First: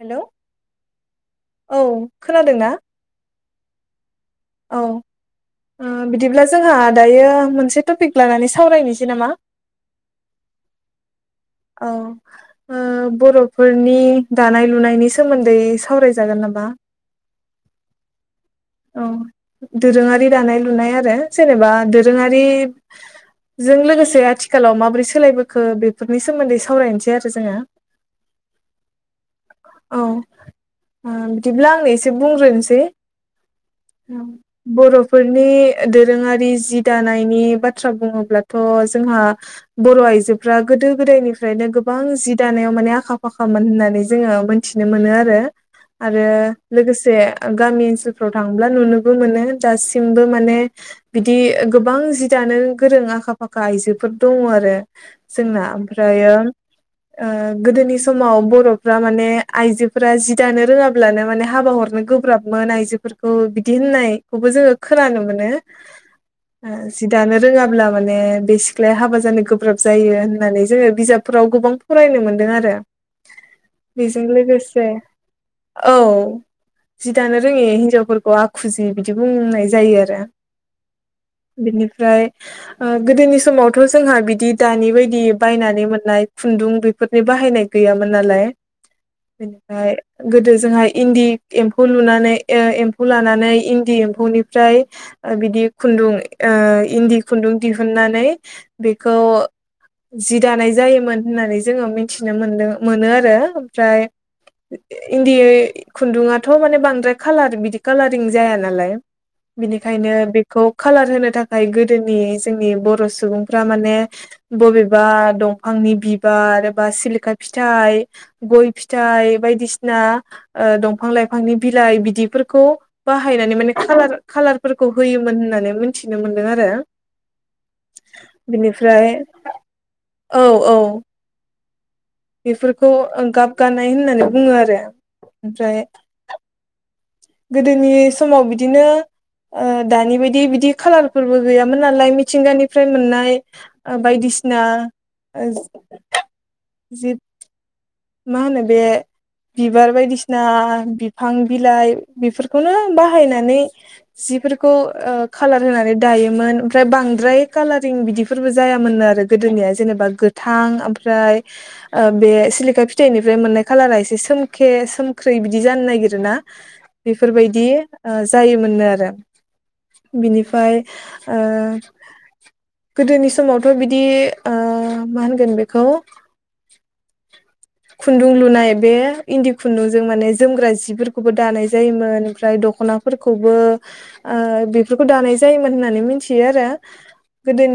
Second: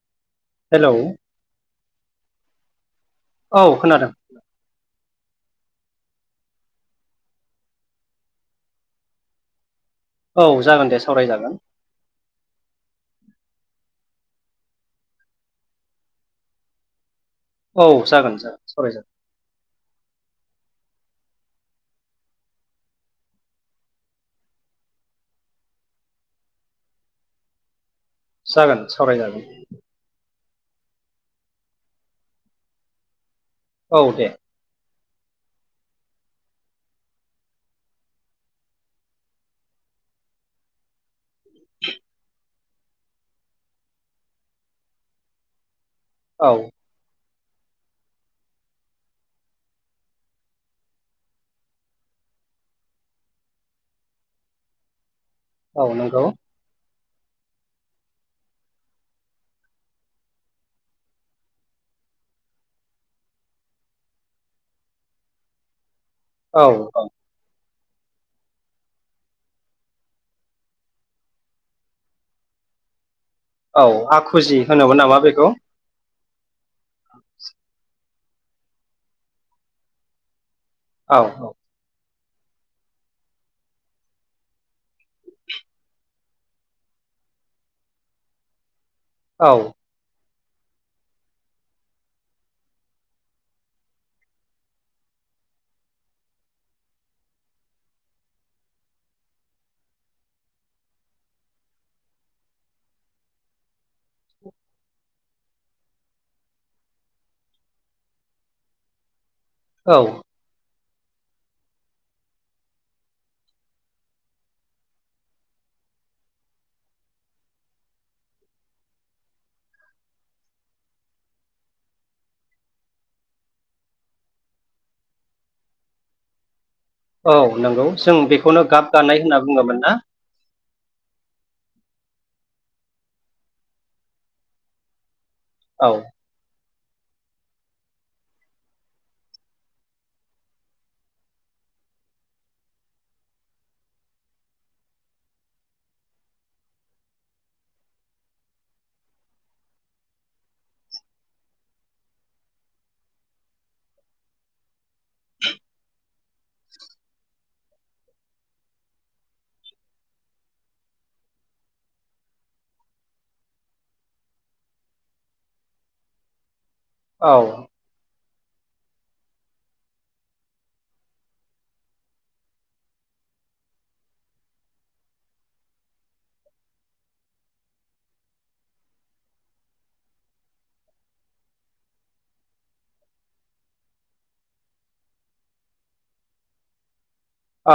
Hello hello औ खोनादोंना? औ खोनादों। औ। बिदिब्ला जोंहा दायो मोनसे टपिक लानानै सावरायनोसै नामा? औ जागोन दे सावरायजागोन। औ। बर'फोरनि दानाय लुनायनि सोमोन्दै सावरायजागोन नामा? औ जागोन जागोन औ सावरायजागोन दोरोङारि दानाय लुनाय आरो। जेनेबा दोरोङारि जों लोगोसे आथिखालाव माबोरै सोलायबोखो बेफोर। नि सोमोन्दै सावरायनोसै आरो जोङो। जागोन सावरायजागोन। औ बिदिब्ला आंनो एसे बुंग्रोनोसै औ दे बर'। फोरनि दोरोङारि जि दानायनि बाथ्रा बुङोब्लाथ जोंहा बर'। आयजोफ्रा गोदो गोदायनिफ्रायनो गोबां जि दानायाव माने आखा फाखामोन होननानै जोङो मोनथिनो मोनो आरो। आरो औ लोगोसे। गामि ओनसोलफ्राव थांब्ला नुनोबो मोनो दासिमबो माने बिदि गोबां जिद'। गोरों आखा फाखा आइजोफोर दङ आरो जोंना औ नंगौ ओमफ्रायो गोदोनि समाव बर'फ्रा माने आइजोफोरा जि दानो रोङाब्लानो माने हाबा हरनो। गोब्राबमोन आइजोफोरखौ बिदि होननायखौबो जोङो खोनानो मोनो। औ औ जि दानो रोङाब्ला माने बे सिख्लाया हाबा जानो गोब्राब। जायो होननानै जोङो बिजाबफोराव गोबां फरायनो मोनदों आरो। औ बेजों आखुजि लोगोसे होनोमोन नामा बेखौ औ। जि दानो रोङि हिनजावफोरखौ आखुजि बिदि बुंनाय जायो आरो। औ बिनिफ्राय गोदोनि समावथ जोंहा बिदि। दानि बायदि बायनानै मोननाय खुन्दुं बेफोरनि बाहायनाय गैयामोन नालाय। औ बेनिफ्राय गोदो जोंहा इन्दि एम्फौ लुनानै एम्फौ लानानै इन्दि एम्फौनिफ्राय बिदि खुन्दुं इन्दि खुन्दुं दिहुननानै बेखौ जि दानाय जायोमोन होननानै जोङो मिथिनो मोनदों मोनो आरो ओमफ्राय इन्दि खुन्दुङाथ माने बांद्राय खालार बिदि खालारिं जाया नालाय औ बिनिखायनो बेखौ कालार होनो थाखाय गोदोनि जोंनि बर' सुबुंफ्रा माने बबेबा दंफांनि बिबार बा सिलिखा फिथाइ गय फिथाइ बायदि बायदिसिना दंफां लाइफांनि बिलाइ बिदिफोरखौ बाहायनानै माने कालार कालार फोरफोरखौ होयोमोन होननानै मिथिनो मोनदों आरो। औ नंगौ जों बेखौनो गाब बिनिफ्राय गानाय होनना बुङोमोन ना औ औ बेफोरखौ गाबगानाय होननानै बुङो आरो। जायो। औ गोदोनि समाव बिदिनो दानि बायदि बिदि खाालारफोरबो गैयामोन नालाय मिथिंगानिफ्राय मोननाय बायदिसिना बायदिसिना जिब मा होनो बे बिबार बायदिसिना बिफां बिलाइ बेफोरखौनो बाहायनानै जिफोरखौ खाालार होनानै दायोमोन ओमफ्राय बां बांद्राय कालारिं बिदिफोरबो जायामोननो गोदोनिया जेनेबा गोथां ओमफ्राय बे सिलिखा फिथाइनिफ्राय मोननाय कालारा एसे सोमखे सोमख्रै बिदि जानो नागिरोना औ बेफोरबायदि जायोमोनो आरो बिनिफ्राय गोदोनि समावथ' बिदि मा होनगोन बेखौ खुन्दुं लुनाय बे इन्दि खुन्दुंजों माने जोमग्रा जिफोरखौबो दानाय जायोमोन ओमफ्राय दख'नाफोरखौबो बेफोरखौ दानाय जायोमोन होननानै मिथियो आरो।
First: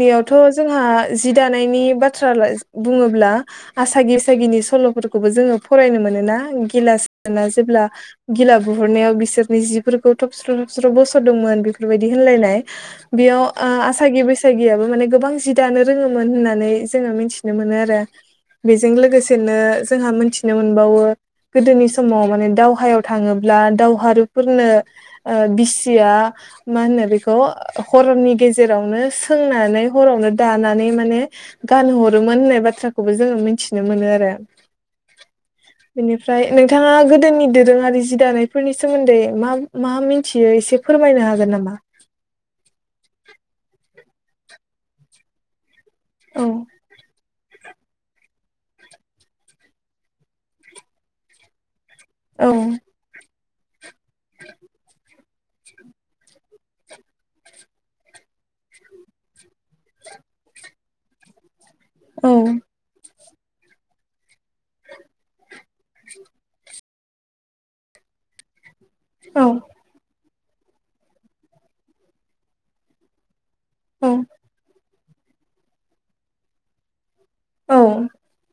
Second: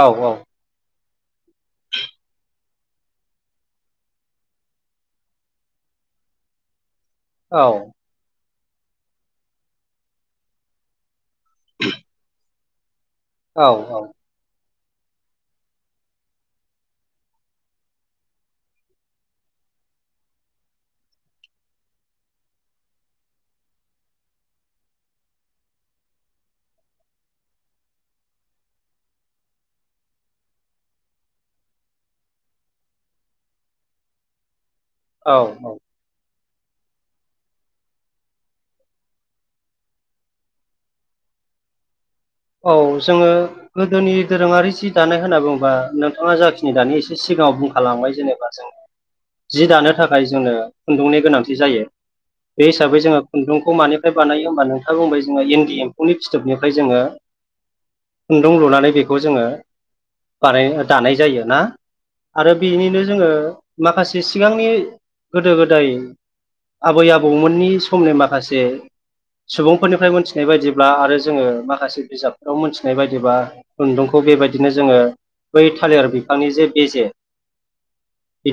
औ जोंहा जि दानायनि बाथ्रा बुङोब्ला आसागि बैसिगिनि सल'फोरखौबो जोङो फरायनो मोनो। गिलासोरोन दानोना जेब्ला गिला बुहरनायाव बिसोरनि जिफोरखौ थबस्र' थबस्र' बस् स दमोन बेफोरबायदि होनलायनाय बेयाव औ आसागि बैसागि याबो माने गोबां जि दानो रोङोमोन होननानै जोङो मिथिनो मोनो आरो। बेजों लोगोसेनो जोंहा मोनथिनो मोनबावो गोदोनि समाव माने दावहायाव थाङोब्ला दावहारुफोरनो बिसिया मा होनो बेखौ हरनि गेजेरावनो सोंनानै हरावनो दानानै माने गानहरोमोन होननाय बाथ्राखौबो जोङो मिथिनो मोनो आरो। औ औ बेनिफ्राय नोंथाङा गोदोनि दोरोङारि जि दानायफोरनि सोमोन्दै मा मा मिथियो एसे फोरमायनो हागोन नामा? औ जोङो गोदोनि दोरोङारि जि दानाय होनना बुङोबा नोंथाङा औ जाखिनि दानि एसे सिगाङाव बुंखालांबाय जेनेबा जों जि दानो थाखाय जोंनो खुन्दुंनि गोनांथि जायो। औ बे हिसाबै जोङो खुन्दुंखौ मानिफ्राय बानायो होमबा नोंथां बुंबाय जोङो इन्दि एम्फौनि फिथोबनिफ्राय जोङो खुन्दुं लुनानै बेखौ जोङो बानाय दानाय जायो ना। औ आरो बेनिनो जोङो माखासे सिगांनि गोदो गोदाय आबै आबौमोननि समनो माखासे औ सुबुंफोरनिफ्राय मोनथिनाय बायदिब्ला आरो जोङो माखासे बिजाबफोराव मोनथिनाय बायदिब्ला खुन्दुंखौ बेबायदिनो जोङो बै थालिर बिफांनि जे बेजे औ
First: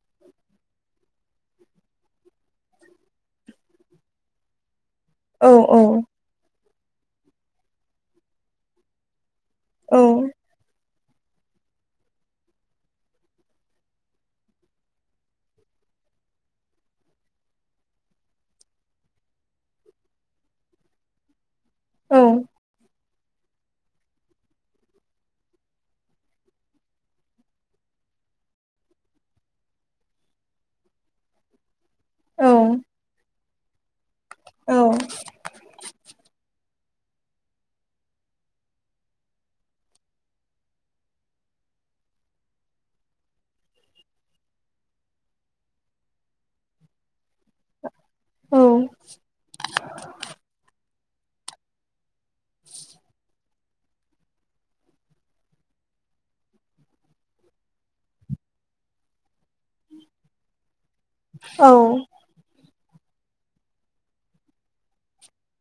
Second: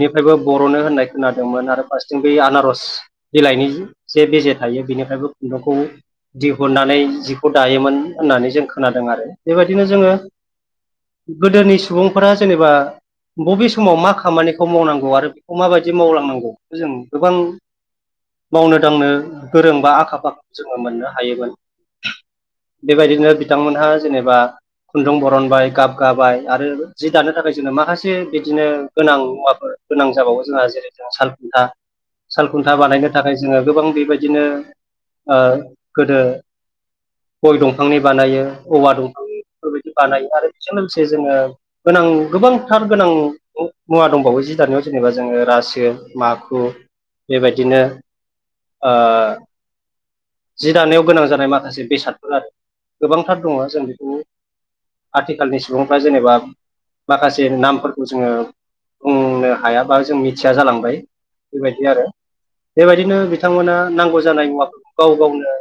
निफ्रायबो बर'नो होननाय खोनादोंमोन आरो फार्सेथिं बै आनारस बिलाइनि जे बेजे थायो। बेनि ओमफ्राय बे औ खुन्दुंखौ दिहुननानै जिखौ दायोमोन होननानै जों खोनादों आरो। बेबायदिनो औ जोङो गोदोनि सुबुंफोरा जेनेबा बबे समाव मा खामानिखौ मावनांगौ आरो बेखौ माबायदि मावलांनांगौ बेखौ जों गोबां मावनो दांनो गोरोंबा आखा फाखा जोङो मोननो हायोमोन। औ बेबायदिनो बिथांमोनहा जेनेबा खुन्दुं बरनबाय गाब गाबाय आरो जि दानो थाखाय जोङो माखासे बिदिनो गोनां मुवाफोर गोनां जाबावो जोंहा जेरै जों सालखुन्था औ सालखुन्था बानायनो थाखाय जोङो गोबां बेबाय दिनो औ ओ गोदो गय दंफांनि बानायो औवा दंफां बेफोरबादि बानायो आरो बेजों लोगोसे जोङो गोनां गोबांथार गोनां मु-मुवा दंबावो जि दा दानायाव जेनेबा जोङो रासो माखु बेबायदिनो औ ओ जि दानायाव गोनां जानाय माखासे बेसाद [unintelligible] गोबांथार दङ जों बेखौ आथिखालनि सुबुंफ्रा जेनेबा माखासे नामफोरखौ जोङो बुंनो हायाबा जों मिथिया जालांबाय। औ बेबायदि आरो बेबायदिनो बिथांमोना नांगौ जानाय मुवाफोरखौ गाव गावनो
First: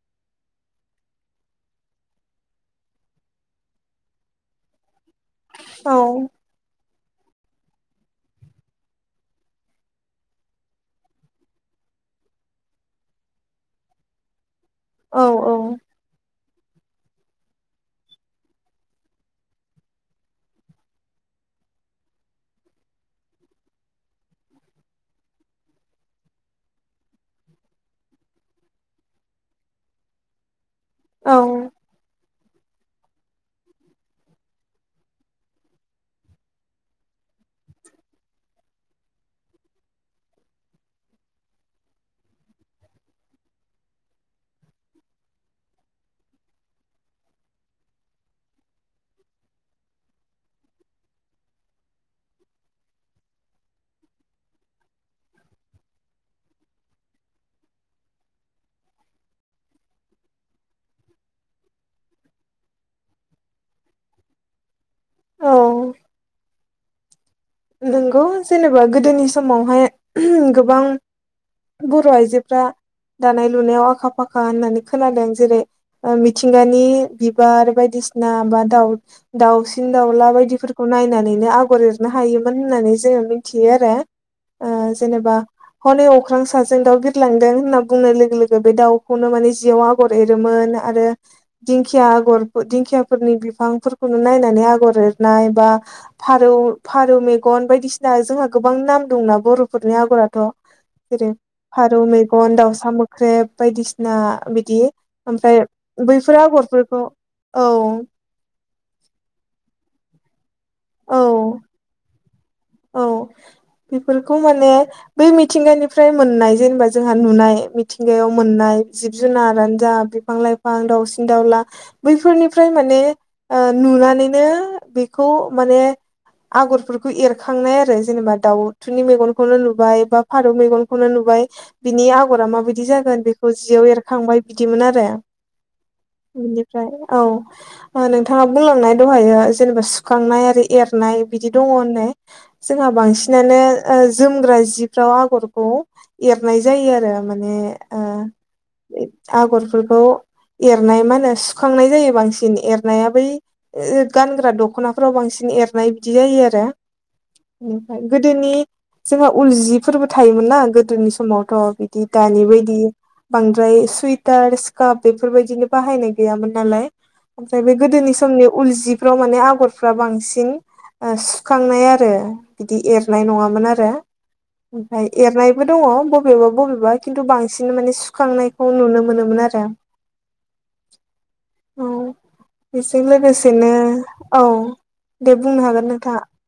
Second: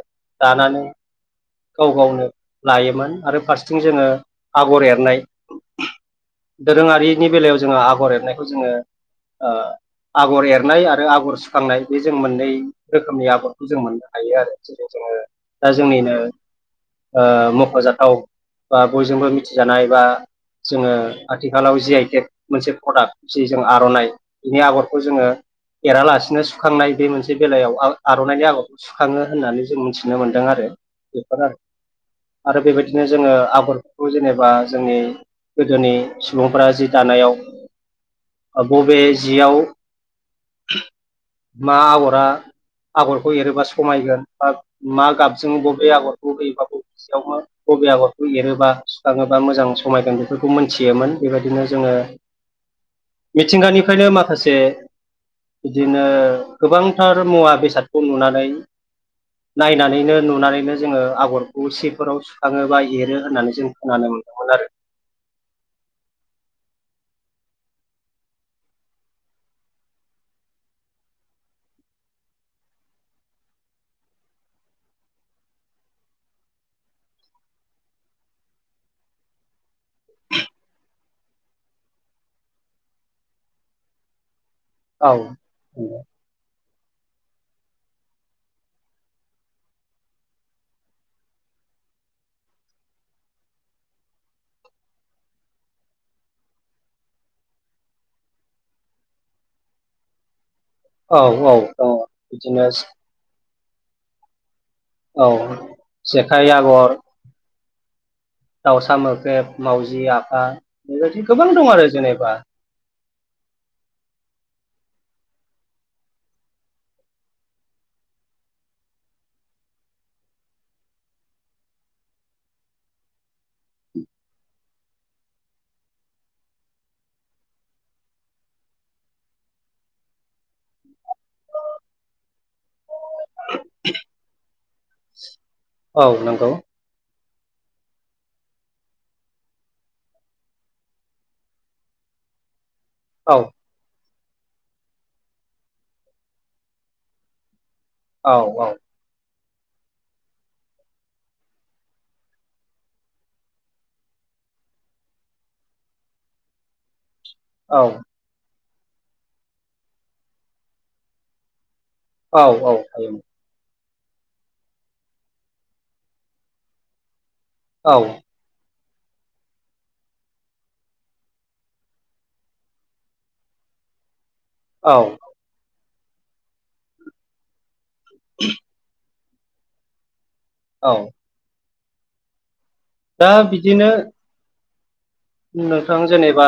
दानानै गाव गावनो लायोमोन आरो फारस्थिं जोङो आगर एरनाय औ [inaudible] दोरोङारिनि बेलायाव जोङो आगर एरनायखौ जोङो ओ आगर एरनाय आरो आगर सुखांनाय बे जों मोननै रोखोमनि आगरखौ जों मोननो हायो आरो। जेरै जोङो औ दा औ जोंनिनो ओ मख'जाथाव बा बयजोंबो मिथिजानाय बा जोङो आथिखालाव जि आइ टेक मोनसे प्रडाक्ट जि जों आर'नाइ बिनि आगरखौ जोङो एरालासिनो सुखांनाय बे मोनसे बेलायाव आव-आर'नाइनि आगरखौ सुखाङो होननानै जों मिनथिनो मोन्दों आरो। बेफोर आरो आरो बेबादिनो जोङो आगरफोरखौ जेनेबा जोंनि गोदोनि सुबुंफ्रा जि दानायाव ओ बबे जियाव [inaudible] मा आगरा आगरखौ एरोबा समायगोन बा मा गाबजों बबे आगरखौ होयोबा बबे सियावनो मा बबे आगरखौ एरोबा सुखाङोबा मोजां समायगोन बेफोरखौ मोनथि योमोन। बेबादिनो जोङो मिथिंगानिफ्रायनो माखासे बिदिनो गोबांथार मुवा बेसादखौ नुनानै नायनानैनो नुनानै नो जोङो आगरखौ सिफोराव सुखाङो बा एरो होननानै जों खोनानो मोनदोंमोन आरो। औ नोंगौ जेनेबा गोदोनि समावहाय [inaudible] गोबां बर' आइजोफ्रा दानाय लुनायाव आखा फाखा होननानै खोनादों जेरै ओ मिथिंगानि बिबार बायदि सिना बा दाव-दाउसिन दाउला बायदिफोरखौ नायनानैनो आगर एरनो हायोमो न होननानै जोङो मिनथियो आरो। ओ आरो जेनेबा औ हनै अख्रां साजों जों दाउ बिरलांदों होनना बुंनाय लोगो लोगो बे दाउखौनो माने जियाव आगर एरोमोन आरो। दिंखिया आगरफो दिंखियाफोरनि बिफांफोरखौनो नायनानै आगर एरनाय बा फारौ फारौ मेगन बायदिसिना जोंहा गोबां नाम दंना बर'फोरनि आगराथ' औ जेरै औ औ फारौ मेगन बिदिनो दाउसा मोख्रेब बायदिसिना बिदि औ ओमफ्राय बैफोर जेखाइ आगर आगरफोरखौ औ दाउसा मोख्रेब मावजि आफा औ बेबादि गोबां दं आरो जेनेबा औ बेफोरखौ माने बै मिथिंगानिफ्राय मोननाय जेनेबा जोंहा नुनाय मिथिंगायाव मोननाय जिब जुनारानो जा बिफां लाइफां, दाउसिन दाउला बैफोरनिफ्राय माने ओ नुनानैनो बेखौ माने आगरफोरखौ एर खांनाय आरो जेनेबा दाउथुनि मेगनखौनो नुबाय बा फारौ मेगन खौनो नुबाय बिनि आगरा माबायदि जागोन बेखौ जियाव एरखांबाय बिदिमोन आरो औ नंगौ। बिनिफ्राय औ ओ नोंथाङा बुंलांनाय दहायो जेनेबा सुखांनाय आरो एरनाय बिदि दङ होननाय जोंहा औ बांसिनानो ओ जोमग्रा जिफ्राव आगरखौ एरनाय जायो आरो माने ओ औ औ। आगरफोरखौ एरनाय मानो सुखांनाय जायो बांसिन एरनाया बै ओ गानग्रा दख'नाफ्राव बांसिन एरनाय बिदि जायो आरो। औ ओमफाय गोदोनि जोंहा उल जिफोरबो थायोमोन ना गोदोनि समावथ' बि दि औ दानि औ बायदि हायोमोन बांद्राय सुइटार स्काप बेफोरबायदिनि बाहायनाय गैयामोन नालाय ओमफ्राय बे औ गोदोनि समनि उल जि फ्राव माने आगरफ्रा बांसिन ओ स खांनाय आरो बिदि एरनाय नंङामोन आरो औ ओमफ्राय एरनायबो दंङ। बबेबा बबेबा खिन्थु बांसिन माने सुखांनायखौ नुनो मोनोमोन आरो। औ औ बेजों दा लोगोसेनो बिदिनो औ। दे बुंनो हागोन नोंथां नोंथाङा जेनेबा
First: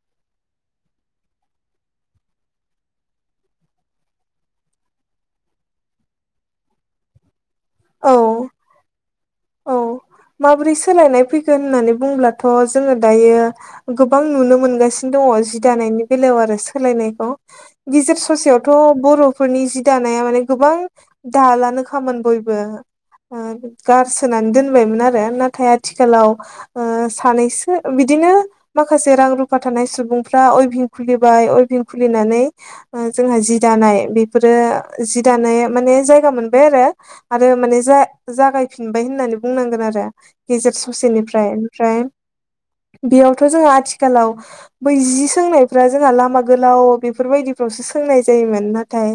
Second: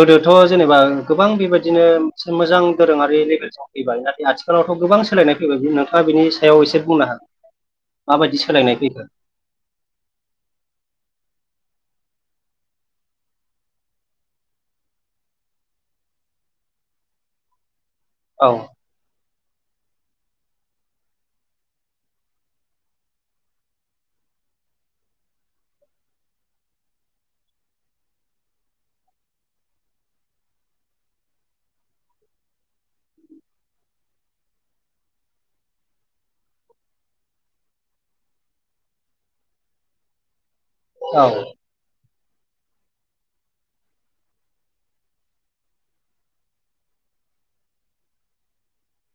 गोदोथ' जेनेबा गोबां बेबायदिनो मोनसे मोजां दोरोंङारि लेभेलसिम फैबाय नाथाय आथिखालावथ' गोबां सोलायनाय फैबाय नोंथाङा बिनि सायाव एसे बुंनो हा औ माबायदि सोलायनाय फैखो? फैखो होननानै बुंङोब्लाथ' जोङो दायो गोबां नुनो मोनगासिनो दंङो जि दानायनि बेला याव आरो सोलायनायखौ। गेजेर औ ससेयावथ' बर'फोरनि जि दानाया माने गोबां दालानो खामोन बय बो ओ गारसोनानै दोनबायमोन आरो नाथाय आथिखालाव ओ सानैसो बिदिनो ओ माखासे रां रुफा थानाय सुबुंफ्रा अयभिं खुलिबाय अयभिं खुलि ओ जों जोंहा जि दानाय बेफोरो जि दानाय माने जायगा मोनबाय आरो। आरो माने जा जागायफिनबाय होननानै बुंनांगोन आरो गेजेर औ ससेनिफ्राय। ओमफ्राय [inaudible] बेयावथ' जोंहा आथिखालाव बै जि सोंनायफ्रा जोंहा लामा गोलाव बेफोरबायदिफ्रावसो सोंनाय जायोमोन नाथाय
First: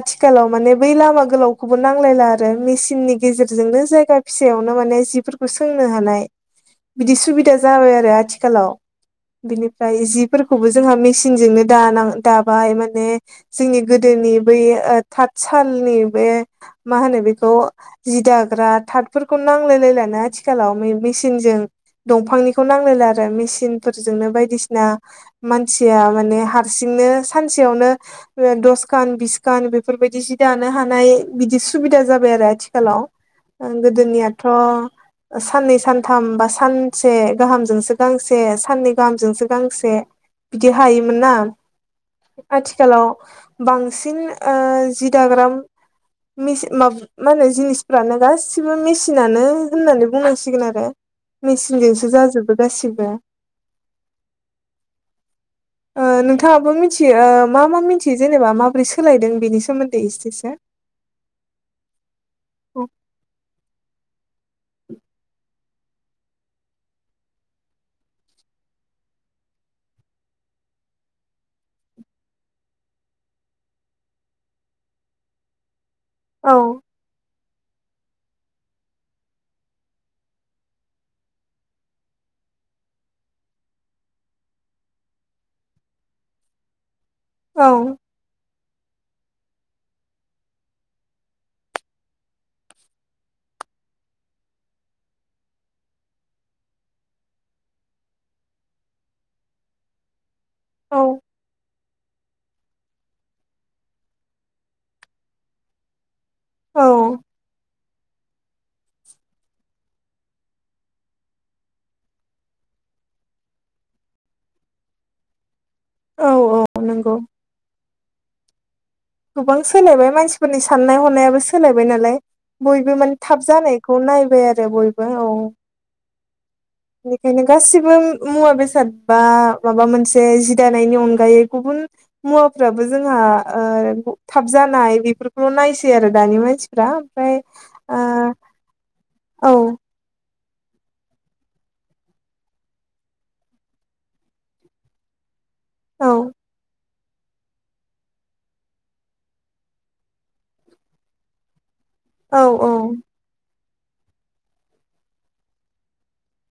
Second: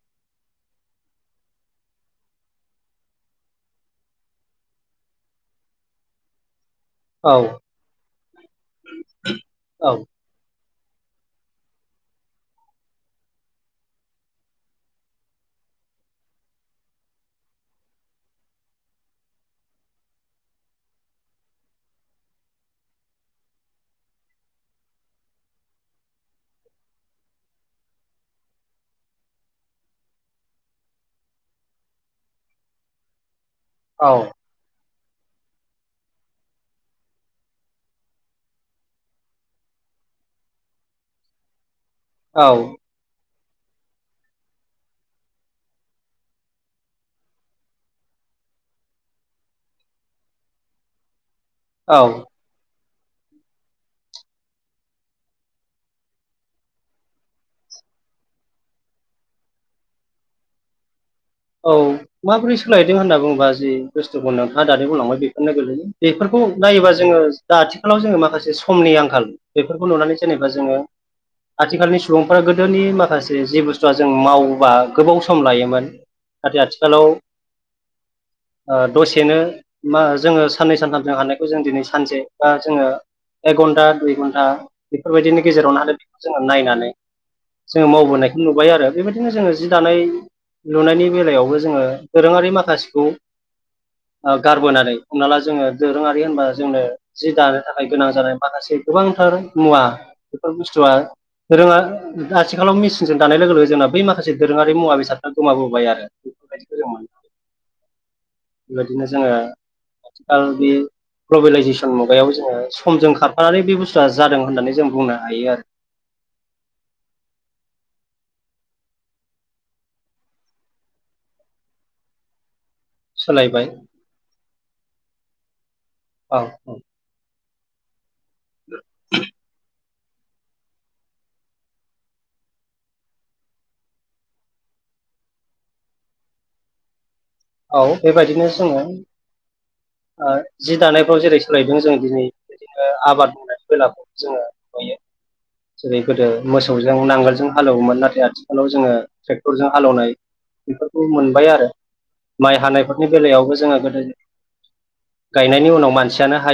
आथिखालाव माने बै लामा गोलावखौबो नांलायला आ रो मेचननि गेजेरजोंनो जायगा फिसायावनो माने जिफोरखौ सोंनो हानाय बिदि औ सुबिदा जाबाय आरो आथिखालाव औ बिनिफ्राय जिफोरखौबो जोंहा मेसिनजोंनो दाना दाबाय माने जोंनि गोदोनि बै थाद साल नि बे मा होनो बे खौ जि दाग्रा थाथफोरखौ नांलाय लायलानो आथिखालाव मै मिसिनजों दंफांनिखौ नांलायला आरो मिसिन फोरजोंनो बायदिसिना मानसिया माने हारसिं नो सानसेयावनो ओ दसखान बिसखान दानो हानाय सुबिदा जा बाय आरो आथिखालाव ओ औ गोदोनियाथ' ओ साननै सानथाम बा सानसे गाहामजोंसो गांसे साननै गाहामजोंसो गांसे बिदि हायोमोन ना औ आथिखालाव बांसिन ओ जिदाग्राम मिसि मा मा होनो जिनिसफ्रानो गासिबो मिसिनानो होननानै बुंनांसिगोन आरो। औ मिसिनजोंसो जाजोबो गासिबो। [inaudible] ओ नोंथांङाबो मिथियो ओ मा मा मिथियो जेनेबा माबोरै सोलायदों बेनि सोमोन्दै एसेसो। [inaudible] औ माबोरै सोलायदों होनना बुंङोबा जि बुस्थुखौ नोंथांङा दानि बुंलांबाय बेफोरनो गोलैयो। बेफोरखौ नायोबा जोंङो दा आथिखालाव जोंङो माखासे समनि आंखाल बेफोरखौ नुनानै जेनेबा जोंङो आथिखालनि सुबुंफोरा गोदोनि माखासे जि बुस्थुआ जों मावोबा गोबाव सम लायोमोन औ औ नाथाय आथिखालाव दसेनो मा जोंङो साननै सानथामजों हानायखौ जों दिनै सानसे बा जोंङो एक घन्टा दुइ घन्टा बेफोरबायदिनि गेजेरावनोह बेखौ जोंङो नायनानै जोंङो मावबोनायखौ नुबाय आरो बेबायदिनो जोंङो जि दानाय लुनायनि बेलायावबो जोंङो दोरोङारि माखासेखौ गारबोनानै हमना ला जोंङो दोरोंङारि होनबा जोंनो जि दानो थाखाय गोनां जानाय माखासे गोबांथार मुवा बेफोर बुस्थुआ औ रोङा आथिखालाव मि [unintelligible] दानाय लोगो लोगो जोंना बै माखासे दोरोङारि मुवा बेसादफ्रा गोमाबोबाय आरो औ बेबायदिनो जोङो आथिखाल बे ग्लबेलाइजेसन मुगायाव जोङो समजों खारफानानै बे बुस्थुआ जादों होननानै जों बुंनो हायो आरो औ औ नंगौ। गोबां सोलायबाय मानसिफोरनि साननाय हनायाबो सोलायबाय नालाय बयबो माने थाब सोलायबाय जानायखौ नायबाय आरो बयबो औ औ बेनिखायनो गासिबो मुवा बेसाद बा माबा मोन से जि दानायनि अनगायै गुबुन मुवाफ्राबो जोंहा ओ थाब जानाय बेफोरखौल' नायसै आरो दानि मानसिफ्रा। ओमफ्राय औ बेबायदिनो जोङो ओ ओ जि दानायफ्राव जेरै सोलायदों जों दिनै बिदिनो आबाद मावनाय [unintelligible] जोङो नुयो। जेरै औ गोदो मोसौजों नांगोलजों हाल एवोमोन नाथाय आथिखालाव जोङो ट्रेक्टरजों हाले एवनाय बेफोरखौ मोनबाय आरो औ माइ औ औ हानायफोरनि बेलायावबो जोङो गोदो गायनायनि उनाव मानसियानो हायो।